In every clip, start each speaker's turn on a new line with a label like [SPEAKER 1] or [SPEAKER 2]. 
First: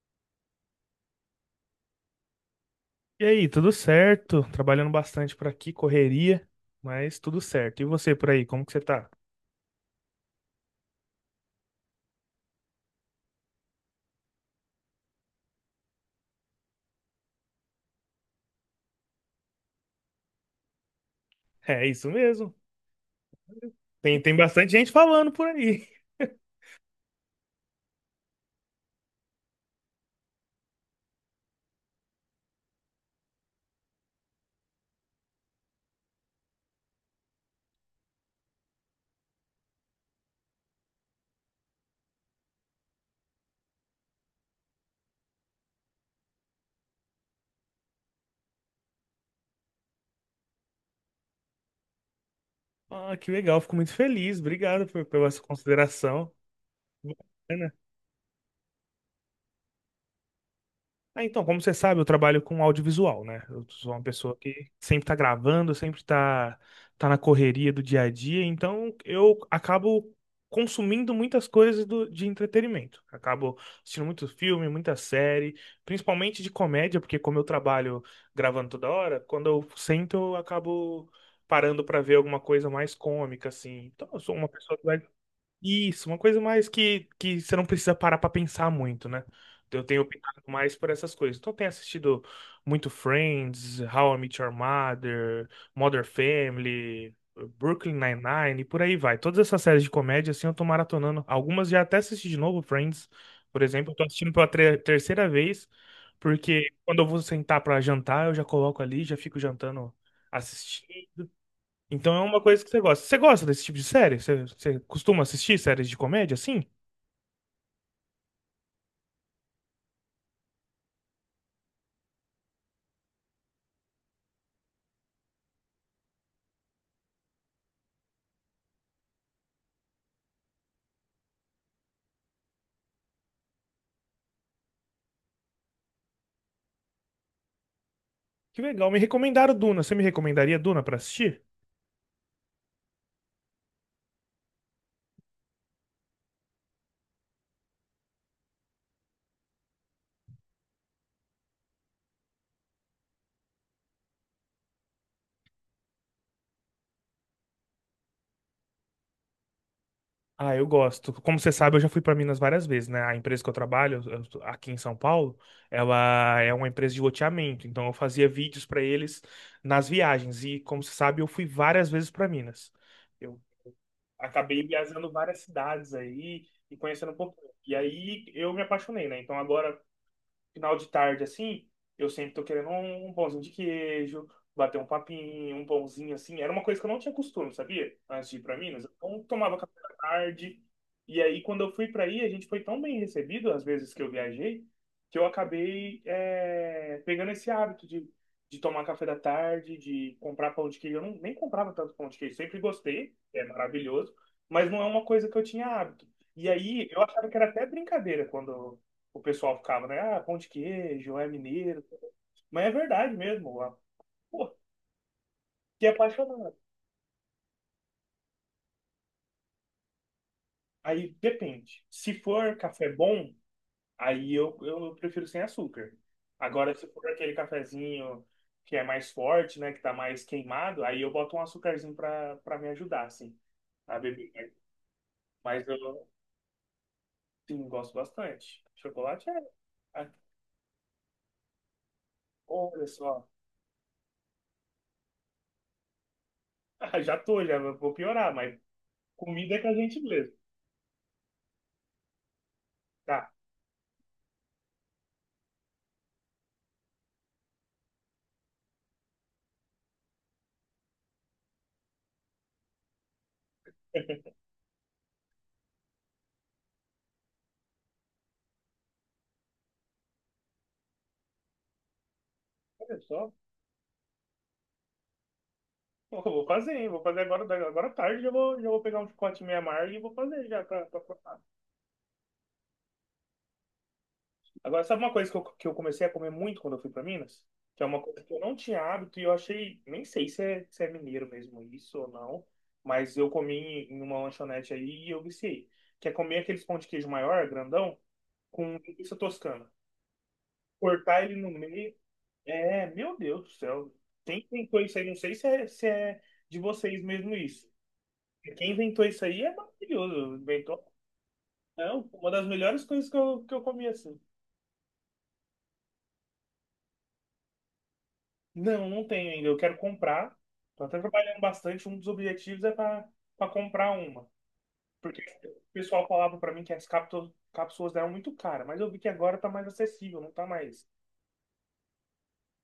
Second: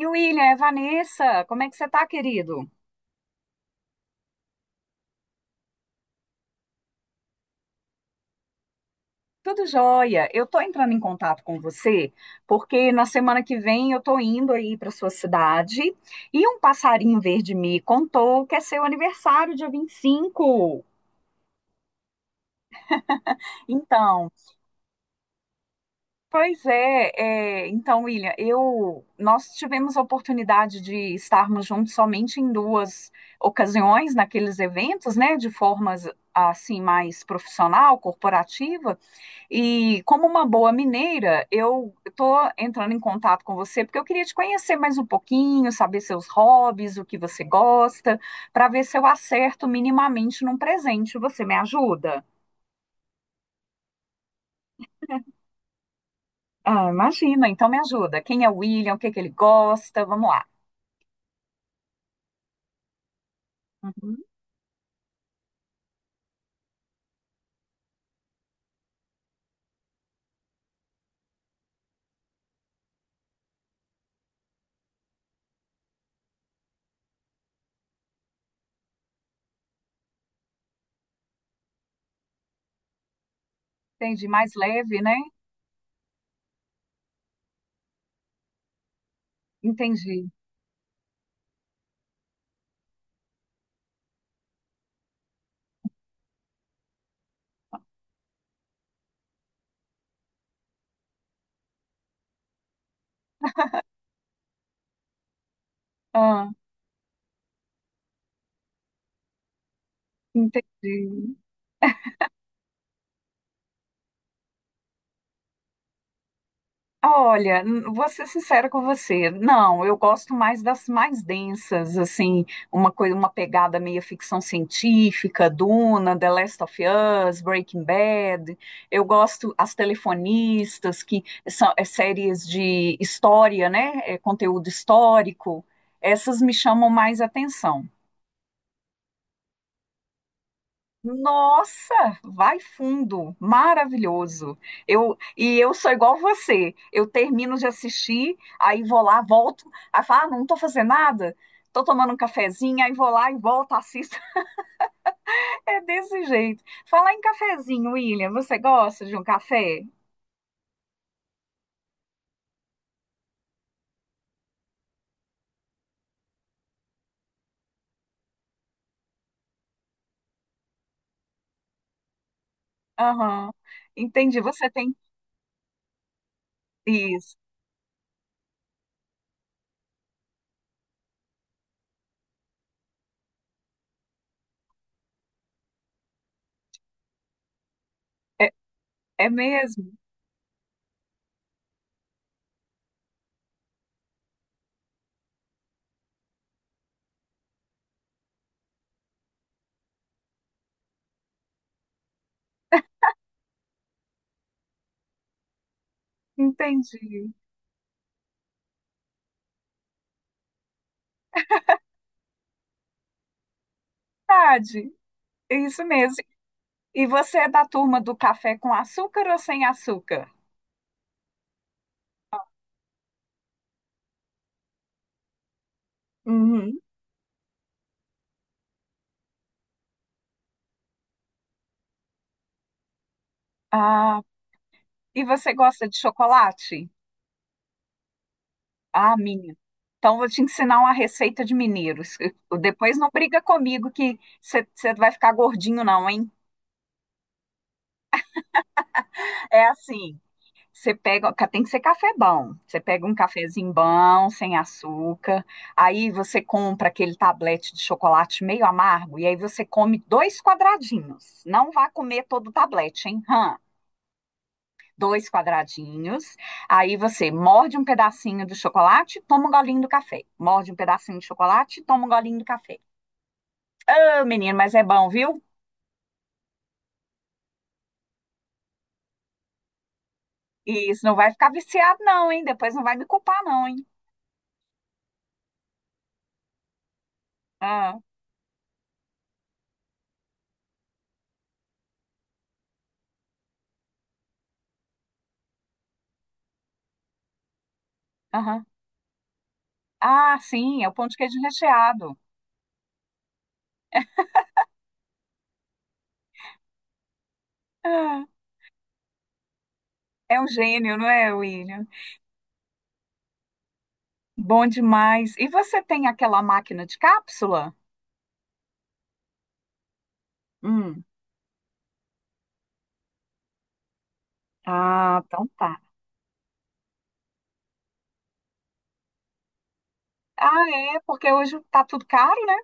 [SPEAKER 1] E William, é Vanessa, como é que você tá, querido?
[SPEAKER 2] E aí, tudo certo? Trabalhando bastante por aqui, correria, mas tudo certo. E você por aí, como que você tá?
[SPEAKER 1] Tudo jóia. Eu tô entrando em contato com você porque na semana que vem eu tô indo aí para sua cidade e um passarinho verde me contou que é seu aniversário, dia 25.
[SPEAKER 2] É isso mesmo. Tem,
[SPEAKER 1] Então,
[SPEAKER 2] tem bastante gente falando por aí.
[SPEAKER 1] pois é, então, William, eu nós tivemos a oportunidade de estarmos juntos somente em duas ocasiões naqueles eventos, né, de formas assim mais profissional, corporativa. E como uma boa mineira, eu estou entrando em contato com você porque eu queria te conhecer mais um pouquinho, saber seus hobbies, o que você gosta, para ver se eu acerto minimamente num presente. Você me ajuda?
[SPEAKER 2] Ah, que legal, fico muito feliz. Obrigado pela sua consideração.
[SPEAKER 1] Ah, imagina, então me ajuda. Quem é o William? O que é que ele gosta? Vamos lá.
[SPEAKER 2] Ah, então, como você sabe, eu trabalho com audiovisual, né? Eu sou uma
[SPEAKER 1] Uhum,
[SPEAKER 2] pessoa que sempre tá gravando, tá na correria do dia a dia, então eu acabo consumindo muitas coisas de entretenimento. Acabo assistindo muito filme, muita série, principalmente de comédia, porque como eu trabalho gravando toda hora, quando eu sento, eu acabo parando pra ver alguma coisa mais cômica, assim. Então, eu
[SPEAKER 1] entendi,
[SPEAKER 2] sou uma
[SPEAKER 1] mais
[SPEAKER 2] pessoa que vai
[SPEAKER 1] leve, né?
[SPEAKER 2] isso, uma coisa mais que você não precisa parar pra pensar muito, né? Eu tenho
[SPEAKER 1] Entendi.
[SPEAKER 2] optado mais por essas coisas. Então, eu tenho assistido muito Friends, How I Met Your Mother, Modern Family, Brooklyn Nine-Nine, e por aí vai. Todas essas séries de comédia, assim, eu tô maratonando. Algumas já até assisti de novo, Friends, por exemplo. Eu tô assistindo pela terceira vez,
[SPEAKER 1] Ah,
[SPEAKER 2] porque quando eu vou sentar pra jantar, eu já coloco ali, já fico jantando, assistindo.
[SPEAKER 1] entendi.
[SPEAKER 2] Então é uma coisa que você gosta. Você gosta desse tipo de série? Você costuma assistir séries de comédia assim?
[SPEAKER 1] Olha, vou ser sincera com você. Não, eu gosto mais das mais densas, assim, uma coisa, uma pegada meio ficção científica, Duna, The Last of Us, Breaking Bad. Eu gosto as telefonistas, que são é, séries de história, né? É, conteúdo histórico. Essas me chamam mais atenção.
[SPEAKER 2] Que legal. Me recomendaram Duna. Você me recomendaria Duna pra assistir?
[SPEAKER 1] Nossa, vai fundo, maravilhoso. Eu sou igual você. Eu termino de assistir, aí vou lá, volto, aí falo, ah, não tô fazendo nada, tô tomando um cafezinho, aí vou lá e volto, assisto. É desse jeito. Falar em cafezinho, William, você gosta de um café?
[SPEAKER 2] Ah, eu gosto. Como você sabe, eu já fui para Minas várias vezes, né? A empresa que eu trabalho, eu tô aqui em São Paulo, ela é uma empresa de loteamento, então eu fazia vídeos para eles nas viagens e, como você sabe, eu fui várias vezes para Minas. Eu
[SPEAKER 1] Aham. Entendi,
[SPEAKER 2] acabei
[SPEAKER 1] você tem
[SPEAKER 2] viajando várias cidades aí e conhecendo um
[SPEAKER 1] isso.
[SPEAKER 2] pouco. E aí eu me apaixonei, né? Então agora final de tarde assim, eu sempre tô querendo um pãozinho de queijo, bater um papinho, um pãozinho assim. Era uma coisa que eu não tinha costume, sabia? Antes de ir
[SPEAKER 1] É,
[SPEAKER 2] pra Minas. Então, eu
[SPEAKER 1] é
[SPEAKER 2] tomava café
[SPEAKER 1] mesmo?
[SPEAKER 2] da tarde. E aí, quando eu fui pra aí, a gente foi tão bem recebido, às vezes que eu viajei, que eu acabei pegando esse hábito de tomar café da tarde, de comprar pão de queijo. Eu não, nem comprava tanto pão de queijo, sempre gostei, é maravilhoso, mas não é uma coisa que eu tinha hábito. E aí,
[SPEAKER 1] Entendi.
[SPEAKER 2] eu achava que era até brincadeira quando o pessoal ficava, né? Ah, pão de queijo, é mineiro. Mas é verdade mesmo, ó. Pô,
[SPEAKER 1] Verdade. É isso
[SPEAKER 2] fiquei
[SPEAKER 1] mesmo.
[SPEAKER 2] apaixonado.
[SPEAKER 1] E você é da turma do café com açúcar ou sem açúcar?
[SPEAKER 2] Aí depende. Se for café bom, aí eu prefiro sem açúcar. Agora,
[SPEAKER 1] Uhum.
[SPEAKER 2] se for aquele cafezinho que é mais forte, né? Que tá mais queimado, aí eu boto um açucarzinho pra me ajudar, assim, a
[SPEAKER 1] Ah,
[SPEAKER 2] beber.
[SPEAKER 1] e você
[SPEAKER 2] Mas
[SPEAKER 1] gosta de
[SPEAKER 2] eu,
[SPEAKER 1] chocolate?
[SPEAKER 2] sim, gosto bastante.
[SPEAKER 1] Ah,
[SPEAKER 2] Chocolate é.
[SPEAKER 1] minha. Então vou te ensinar uma receita de mineiros.
[SPEAKER 2] Olha
[SPEAKER 1] Depois não
[SPEAKER 2] só.
[SPEAKER 1] briga comigo que você vai ficar gordinho não, hein?
[SPEAKER 2] Já tô, já vou piorar, mas comida é
[SPEAKER 1] É
[SPEAKER 2] com a gente
[SPEAKER 1] assim,
[SPEAKER 2] mesmo.
[SPEAKER 1] você pega, tem que ser café bom. Você pega um
[SPEAKER 2] Tá.
[SPEAKER 1] cafezinho bom, sem açúcar. Aí você compra aquele tablete de chocolate meio amargo e aí você come dois quadradinhos. Não vá comer todo o tablete, hein? Hã? Dois quadradinhos. Aí você morde um pedacinho do chocolate, toma um golinho do café. Morde um pedacinho de chocolate, toma um golinho do café.
[SPEAKER 2] Olha só,
[SPEAKER 1] Ô, menino, mas é bom, viu?
[SPEAKER 2] eu vou fazer, hein? Vou fazer agora, agora à tarde. Já vou pegar um chicote meia amargo e vou fazer já
[SPEAKER 1] E
[SPEAKER 2] pra
[SPEAKER 1] isso não vai
[SPEAKER 2] cortar.
[SPEAKER 1] ficar viciado, não, hein? Depois não vai me culpar, não, hein?
[SPEAKER 2] Agora, sabe uma coisa que eu comecei a comer muito quando eu fui pra Minas? Que é
[SPEAKER 1] Ah,
[SPEAKER 2] uma coisa que eu não tinha hábito e eu achei. Nem sei se é mineiro mesmo isso ou não. Mas eu comi em uma lanchonete aí e eu viciei. Que é comer aqueles pão de queijo maior, grandão,
[SPEAKER 1] aham.
[SPEAKER 2] com linguiça toscana.
[SPEAKER 1] Ah, sim, é o pão de
[SPEAKER 2] Cortar
[SPEAKER 1] queijo
[SPEAKER 2] ele no meio.
[SPEAKER 1] recheado.
[SPEAKER 2] É, meu Deus do céu. Quem inventou isso aí? Não sei se é de vocês mesmo isso.
[SPEAKER 1] Ah,
[SPEAKER 2] Quem inventou isso aí é maravilhoso.
[SPEAKER 1] é um
[SPEAKER 2] Inventou
[SPEAKER 1] gênio, não é, William?
[SPEAKER 2] não, uma das melhores coisas que eu comi assim.
[SPEAKER 1] Bom demais. E você tem aquela máquina de cápsula?
[SPEAKER 2] Não, não tenho ainda. Eu quero comprar. Tô até
[SPEAKER 1] Hum.
[SPEAKER 2] trabalhando bastante. Um dos objetivos é para comprar uma.
[SPEAKER 1] Ah,
[SPEAKER 2] Porque
[SPEAKER 1] então
[SPEAKER 2] o
[SPEAKER 1] tá.
[SPEAKER 2] pessoal falava para mim que as cápsulas eram muito caras, mas eu vi que agora tá mais acessível, não tá
[SPEAKER 1] Ah,
[SPEAKER 2] mais.
[SPEAKER 1] é, porque hoje tá tudo caro, né?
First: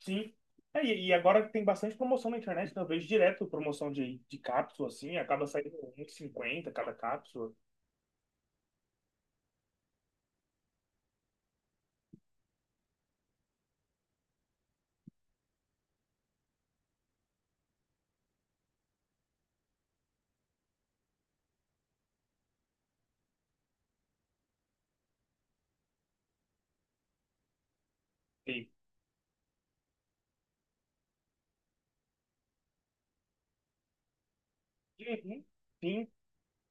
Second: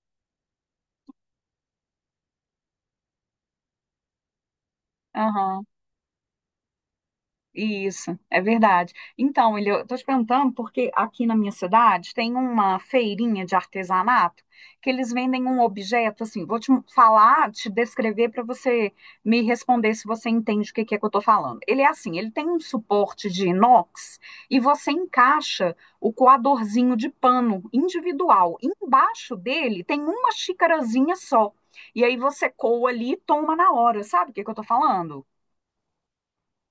[SPEAKER 2] Sim. E agora tem bastante promoção na internet, né? Eu vejo direto promoção de cápsula, assim, acaba
[SPEAKER 1] Aham.
[SPEAKER 2] saindo 1,50 cada cápsula.
[SPEAKER 1] Isso, é verdade. Então, ele, eu tô te perguntando porque aqui na minha cidade tem uma feirinha de artesanato que eles vendem um objeto assim. Vou te falar, te descrever para você me responder se você entende o que que é que eu tô falando. Ele é assim, ele tem um suporte de inox e você encaixa o coadorzinho de pano individual.
[SPEAKER 2] E,
[SPEAKER 1] Embaixo dele tem uma xicarazinha só. E aí você coa ali e toma na hora. Sabe o que que eu tô falando?
[SPEAKER 2] uhum, sim.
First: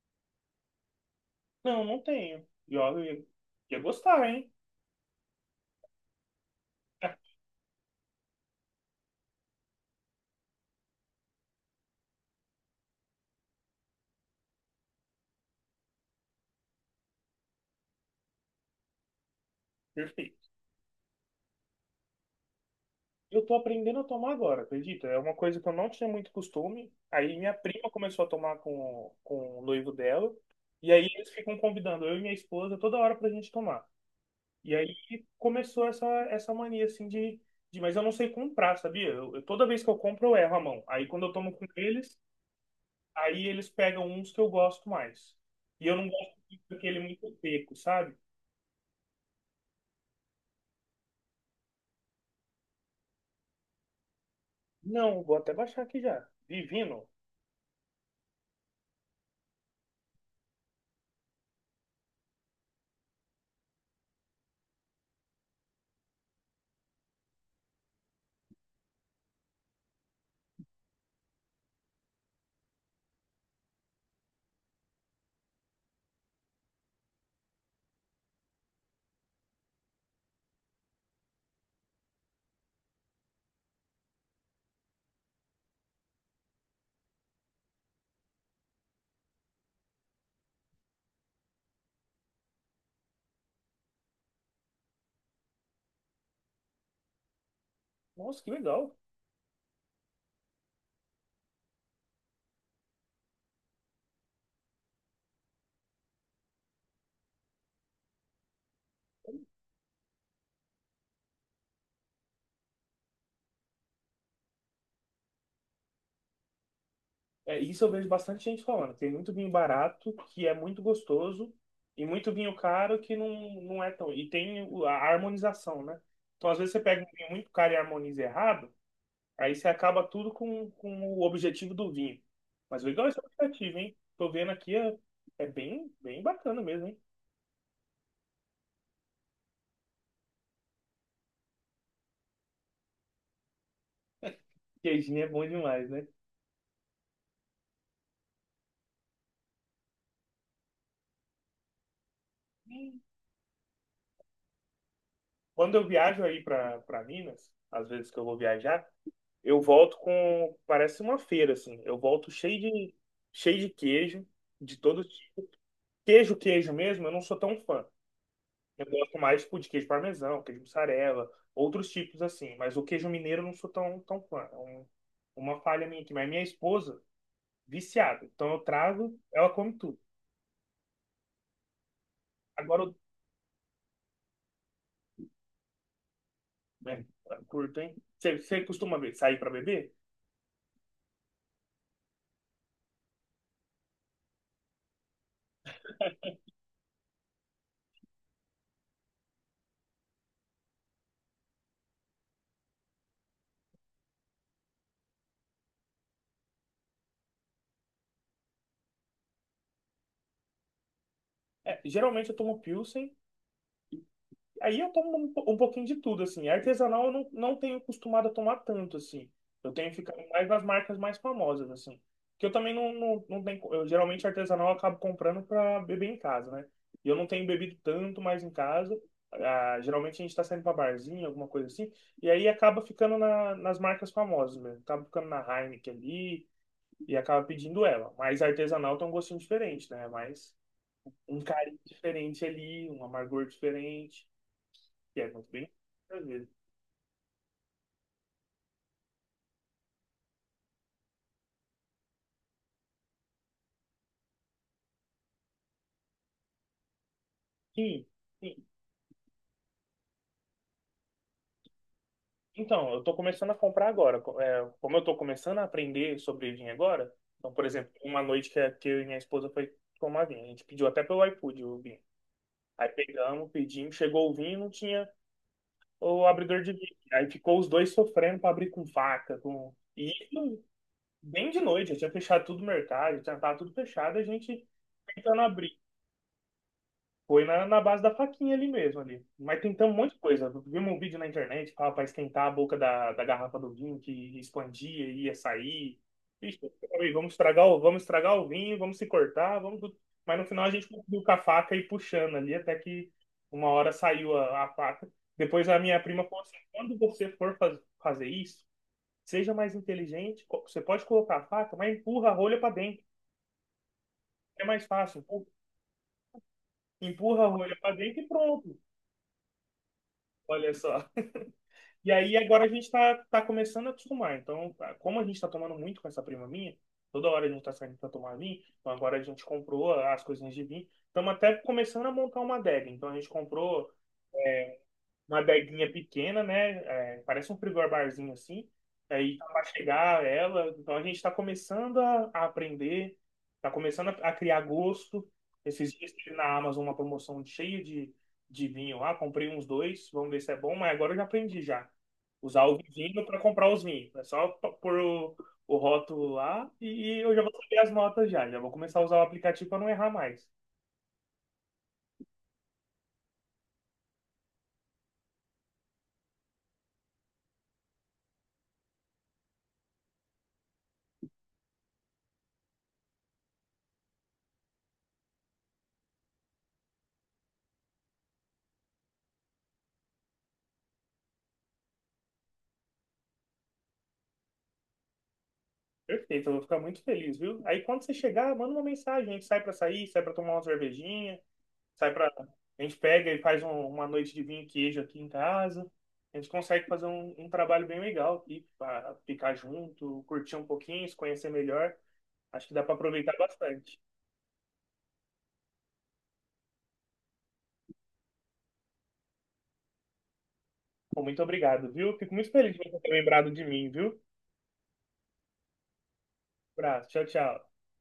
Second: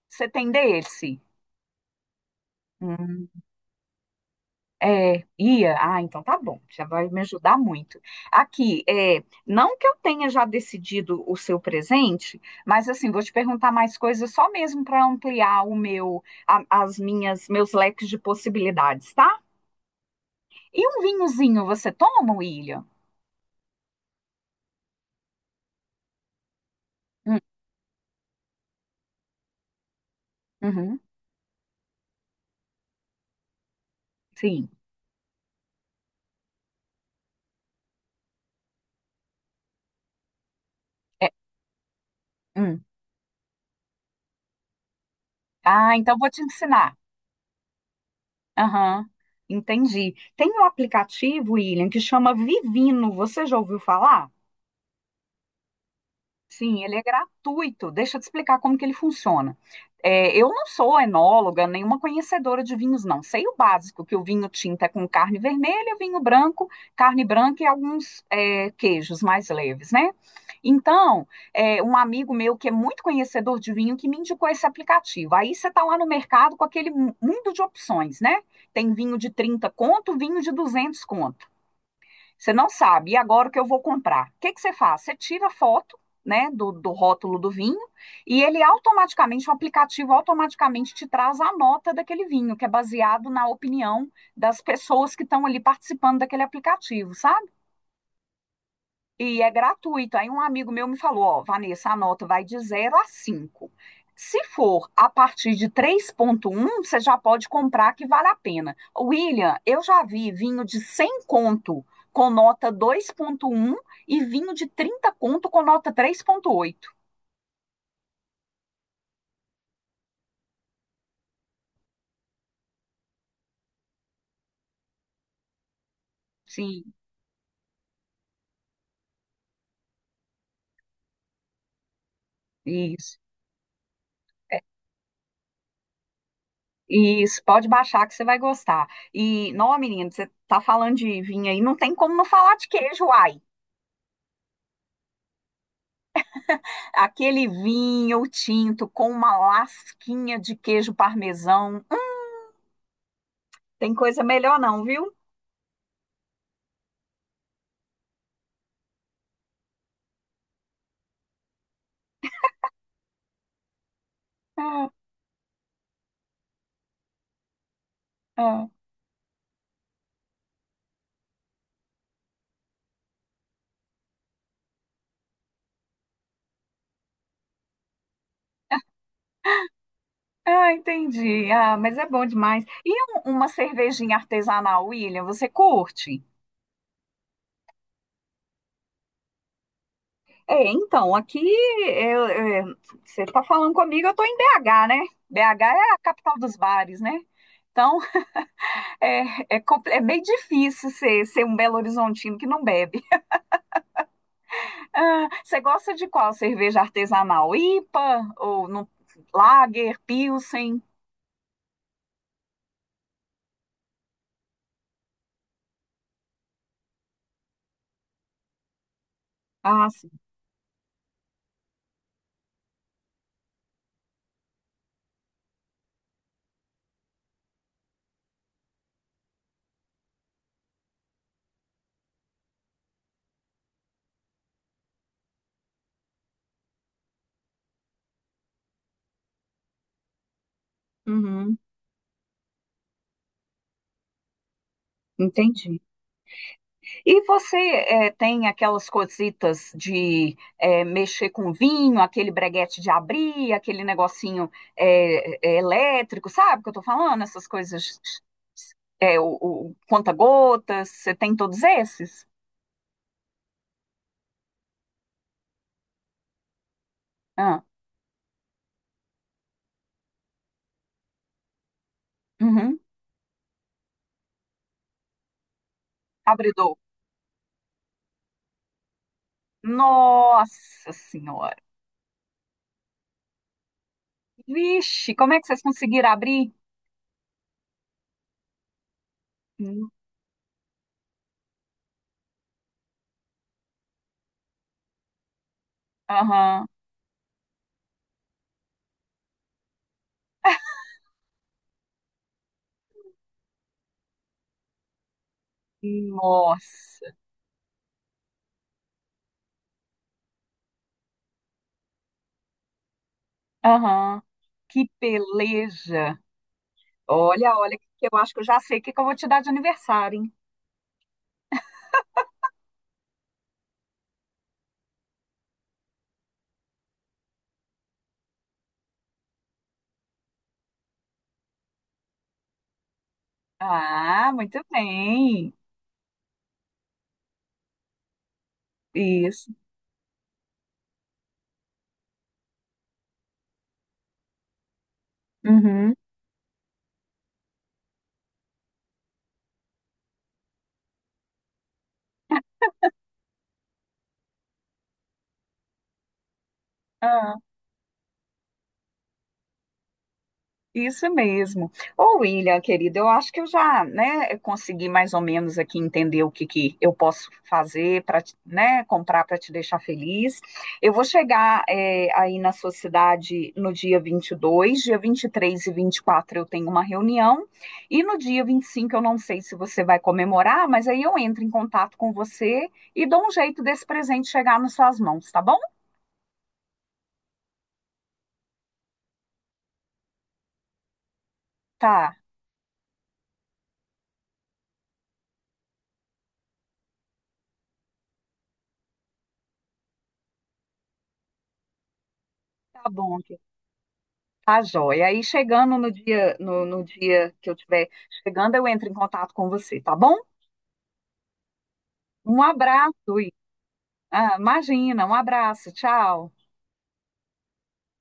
[SPEAKER 1] Você tem desse?
[SPEAKER 2] Não, não tenho. E olha, eu ia gostar, hein?
[SPEAKER 1] É, ia? Ah, então tá bom, já vai me ajudar muito. Aqui, é, não que eu tenha já decidido o seu presente, mas assim, vou te perguntar mais coisas só mesmo para ampliar o meu, as minhas, meus leques de possibilidades, tá?
[SPEAKER 2] Perfeito.
[SPEAKER 1] E um vinhozinho você toma, William?
[SPEAKER 2] Eu tô aprendendo a tomar agora, acredita? É uma coisa que eu não tinha muito costume. Aí
[SPEAKER 1] Hum,
[SPEAKER 2] minha prima começou a tomar com o noivo dela. E
[SPEAKER 1] uhum,
[SPEAKER 2] aí eles ficam convidando eu e minha esposa toda hora pra gente tomar.
[SPEAKER 1] sim.
[SPEAKER 2] E aí começou essa mania, assim, de... Mas eu não sei comprar, sabia? Toda vez que eu compro, eu erro a mão. Aí quando
[SPEAKER 1] É,
[SPEAKER 2] eu tomo com eles,
[SPEAKER 1] hum.
[SPEAKER 2] aí eles pegam uns que eu gosto mais. E
[SPEAKER 1] Ah,
[SPEAKER 2] eu não
[SPEAKER 1] então vou
[SPEAKER 2] gosto
[SPEAKER 1] te
[SPEAKER 2] muito
[SPEAKER 1] ensinar.
[SPEAKER 2] daquele muito seco, sabe?
[SPEAKER 1] Aham, entendi. Tem um aplicativo, William, que chama Vivino, você já ouviu falar?
[SPEAKER 2] Não, vou até baixar aqui já.
[SPEAKER 1] Sim, ele é
[SPEAKER 2] Divino.
[SPEAKER 1] gratuito. Deixa eu te explicar como que ele funciona. É, eu não sou enóloga, nenhuma conhecedora de vinhos, não. Sei o básico, que o vinho tinto é com carne vermelha, vinho branco, carne branca e alguns é, queijos mais leves, né? Então, é, um amigo meu que é muito conhecedor de vinho que me indicou esse aplicativo. Aí você está lá no mercado com aquele mundo de opções, né? Tem vinho de 30 conto, vinho de 200 conto. Você não sabe, e agora o que eu vou comprar? O que que você faz? Você tira a foto, né, do, do rótulo do vinho e ele automaticamente, o aplicativo automaticamente te traz a nota daquele vinho, que é baseado na opinião das pessoas que estão ali participando daquele aplicativo, sabe?
[SPEAKER 2] Nossa, que legal.
[SPEAKER 1] E é gratuito. Aí um amigo meu me falou, ó, Vanessa, a nota vai de 0 a 5. Se for a partir de 3,1, você já pode comprar que vale a pena. William, eu já vi vinho de 100 conto com nota 2,1 e vinho de 30 conto com nota 3,8.
[SPEAKER 2] É, isso eu vejo bastante gente falando. Tem muito vinho barato, que é muito gostoso, e muito vinho caro que não, não é tão. E tem a harmonização, né? Então, às vezes, você
[SPEAKER 1] Sim,
[SPEAKER 2] pega um vinho muito caro e harmoniza errado, aí você acaba tudo com o objetivo do vinho. Mas legal é
[SPEAKER 1] isso.
[SPEAKER 2] esse aplicativo, hein? Tô vendo
[SPEAKER 1] É,
[SPEAKER 2] aqui, é, é bem, bem bacana mesmo, hein?
[SPEAKER 1] isso, pode baixar que você vai gostar. E, não, menino, você tá falando de vinho aí, não tem como não falar de queijo, uai.
[SPEAKER 2] Queijinho é bom demais, né?
[SPEAKER 1] Aquele vinho tinto com uma lasquinha de queijo parmesão. Tem coisa melhor não, viu?
[SPEAKER 2] Quando eu viajo aí pra Minas, às vezes que eu vou viajar, eu volto com, parece uma feira, assim. Eu volto cheio cheio de queijo, de
[SPEAKER 1] Ah,
[SPEAKER 2] todo tipo. Queijo, queijo mesmo, eu não sou tão fã.
[SPEAKER 1] ah.
[SPEAKER 2] Eu gosto mais, tipo, de queijo parmesão, queijo mussarela, outros tipos assim. Mas o queijo mineiro eu não sou tão fã. É uma falha minha aqui. Mas minha esposa, viciada. Então eu trago, ela come tudo.
[SPEAKER 1] Ah, entendi. Ah, mas é bom demais.
[SPEAKER 2] Agora,
[SPEAKER 1] E uma cervejinha artesanal, William, você curte?
[SPEAKER 2] é, curto, hein? Você costuma sair pra beber?
[SPEAKER 1] É, então, aqui eu- eu- você está falando comigo, eu estou em BH, né? BH é a capital dos bares, né? Então, é meio difícil ser, ser um Belo Horizontino que não bebe. Ah, você gosta de qual cerveja artesanal? IPA ou no, Lager, Pilsen?
[SPEAKER 2] É, geralmente eu tomo Pilsen. Aí eu tomo um pouquinho de tudo, assim. Artesanal eu não tenho costumado a tomar tanto, assim. Eu
[SPEAKER 1] Ah,
[SPEAKER 2] tenho
[SPEAKER 1] sim.
[SPEAKER 2] ficado mais nas marcas mais famosas, assim. Que eu também não tenho. Eu, geralmente artesanal eu acabo comprando pra beber em casa, né? E eu não tenho bebido tanto mais em casa. Ah, geralmente a gente tá saindo pra barzinho, alguma coisa assim. E aí acaba ficando nas marcas famosas mesmo. Acaba ficando na Heineken ali e acaba pedindo ela. Mas artesanal tem um gostinho diferente, né? É mais um
[SPEAKER 1] Uhum,
[SPEAKER 2] carinho diferente ali, um amargor diferente que é muito bem,
[SPEAKER 1] entendi.
[SPEAKER 2] às vezes.
[SPEAKER 1] E você tem aquelas cositas de mexer com vinho, aquele breguete de abrir, aquele negocinho elétrico, sabe o que eu tô falando? Essas coisas,
[SPEAKER 2] Sim, sim.
[SPEAKER 1] eh, o, o conta-gotas, você tem todos esses?
[SPEAKER 2] Então, eu estou começando a comprar agora. Como eu estou começando a aprender sobre vinho agora, então,
[SPEAKER 1] Ah,
[SPEAKER 2] por exemplo, uma noite que eu e minha esposa foi tomar vinho, a gente pediu até pelo iFood o vinho.
[SPEAKER 1] uhum.
[SPEAKER 2] Aí pegamos, pedimos, chegou o vinho, e não tinha o abridor de
[SPEAKER 1] Abridor.
[SPEAKER 2] vinho. Aí ficou os dois sofrendo para abrir com faca, com... E isso
[SPEAKER 1] Nossa
[SPEAKER 2] bem
[SPEAKER 1] Senhora!
[SPEAKER 2] de noite, já tinha fechado tudo o mercado, já estava tudo fechado, a gente
[SPEAKER 1] Vixe, como é
[SPEAKER 2] tentando
[SPEAKER 1] que vocês
[SPEAKER 2] abrir.
[SPEAKER 1] conseguiram abrir?
[SPEAKER 2] Foi na base da faquinha ali mesmo, ali. Mas tentamos um monte de coisa. Vimos um vídeo na internet para pra esquentar a boca da garrafa do vinho, que expandia e ia sair. Ixi,
[SPEAKER 1] Aham.
[SPEAKER 2] aí, vamos estragar vamos estragar o vinho, vamos se cortar, vamos... tudo. Mas no final a gente conseguiu com a faca e puxando ali, até que uma hora saiu a faca. Depois a minha prima falou assim, quando
[SPEAKER 1] Nossa.
[SPEAKER 2] você for fazer isso, seja mais inteligente, você pode colocar a faca, mas empurra a rolha para dentro.
[SPEAKER 1] Aham.
[SPEAKER 2] É mais
[SPEAKER 1] Que
[SPEAKER 2] fácil.
[SPEAKER 1] peleja.
[SPEAKER 2] Empurra a
[SPEAKER 1] Olha,
[SPEAKER 2] rolha
[SPEAKER 1] olha,
[SPEAKER 2] para
[SPEAKER 1] que eu
[SPEAKER 2] dentro e
[SPEAKER 1] acho que eu já sei
[SPEAKER 2] pronto.
[SPEAKER 1] o que que eu vou te dar de aniversário, hein?
[SPEAKER 2] Olha só. E aí agora a gente está tá começando a acostumar. Então, como a gente está tomando muito com essa prima minha, toda hora a gente está saindo para tomar vinho, então agora a gente comprou as coisinhas de vinho. Estamos até começando a montar uma adega. Então a gente comprou
[SPEAKER 1] Ah, muito
[SPEAKER 2] uma
[SPEAKER 1] bem.
[SPEAKER 2] adeguinha pequena, né? É, parece um frigor barzinho assim. Aí tá
[SPEAKER 1] Isso.
[SPEAKER 2] para chegar ela, então a gente está começando a aprender, está começando a criar gosto. Esses
[SPEAKER 1] Uhum.
[SPEAKER 2] dias tive na Amazon uma promoção cheia de vinho lá, comprei uns dois, vamos ver se é bom, mas agora eu já aprendi já. Usar o vinho para comprar os vinhos. É só pôr o rótulo lá e eu já vou saber as notas já. Já vou começar a usar o aplicativo para não errar mais.
[SPEAKER 1] Isso mesmo. Ô, William, querido, eu acho que eu já, né, consegui mais ou menos aqui entender o que que eu posso fazer para, né, comprar para te deixar feliz. Eu vou chegar, é, aí na sua cidade no dia 22, dia 23 e 24 eu tenho uma reunião, e no dia 25 eu não sei se você vai comemorar, mas aí eu entro em contato com você e dou um jeito desse presente chegar nas suas mãos, tá bom?
[SPEAKER 2] Perfeito, eu vou ficar muito feliz, viu? Aí quando você chegar, manda uma mensagem, a gente sai pra sair, sai pra tomar uma cervejinha, sai
[SPEAKER 1] Tá,
[SPEAKER 2] pra. A gente pega e faz uma noite de vinho e queijo aqui em casa. A gente consegue fazer um trabalho bem legal aqui para ficar junto, curtir um pouquinho, se conhecer melhor. Acho que dá
[SPEAKER 1] tá
[SPEAKER 2] pra
[SPEAKER 1] bom.
[SPEAKER 2] aproveitar bastante.
[SPEAKER 1] Tá joia. Aí chegando no dia, no, no dia que eu tiver chegando, eu entro em contato com você, tá bom?
[SPEAKER 2] Bom, muito obrigado, viu? Fico
[SPEAKER 1] Um
[SPEAKER 2] muito feliz de você ter
[SPEAKER 1] abraço.
[SPEAKER 2] lembrado de mim, viu?
[SPEAKER 1] Ah, imagina, um abraço. Tchau.
[SPEAKER 2] Abraço, tchau, tchau.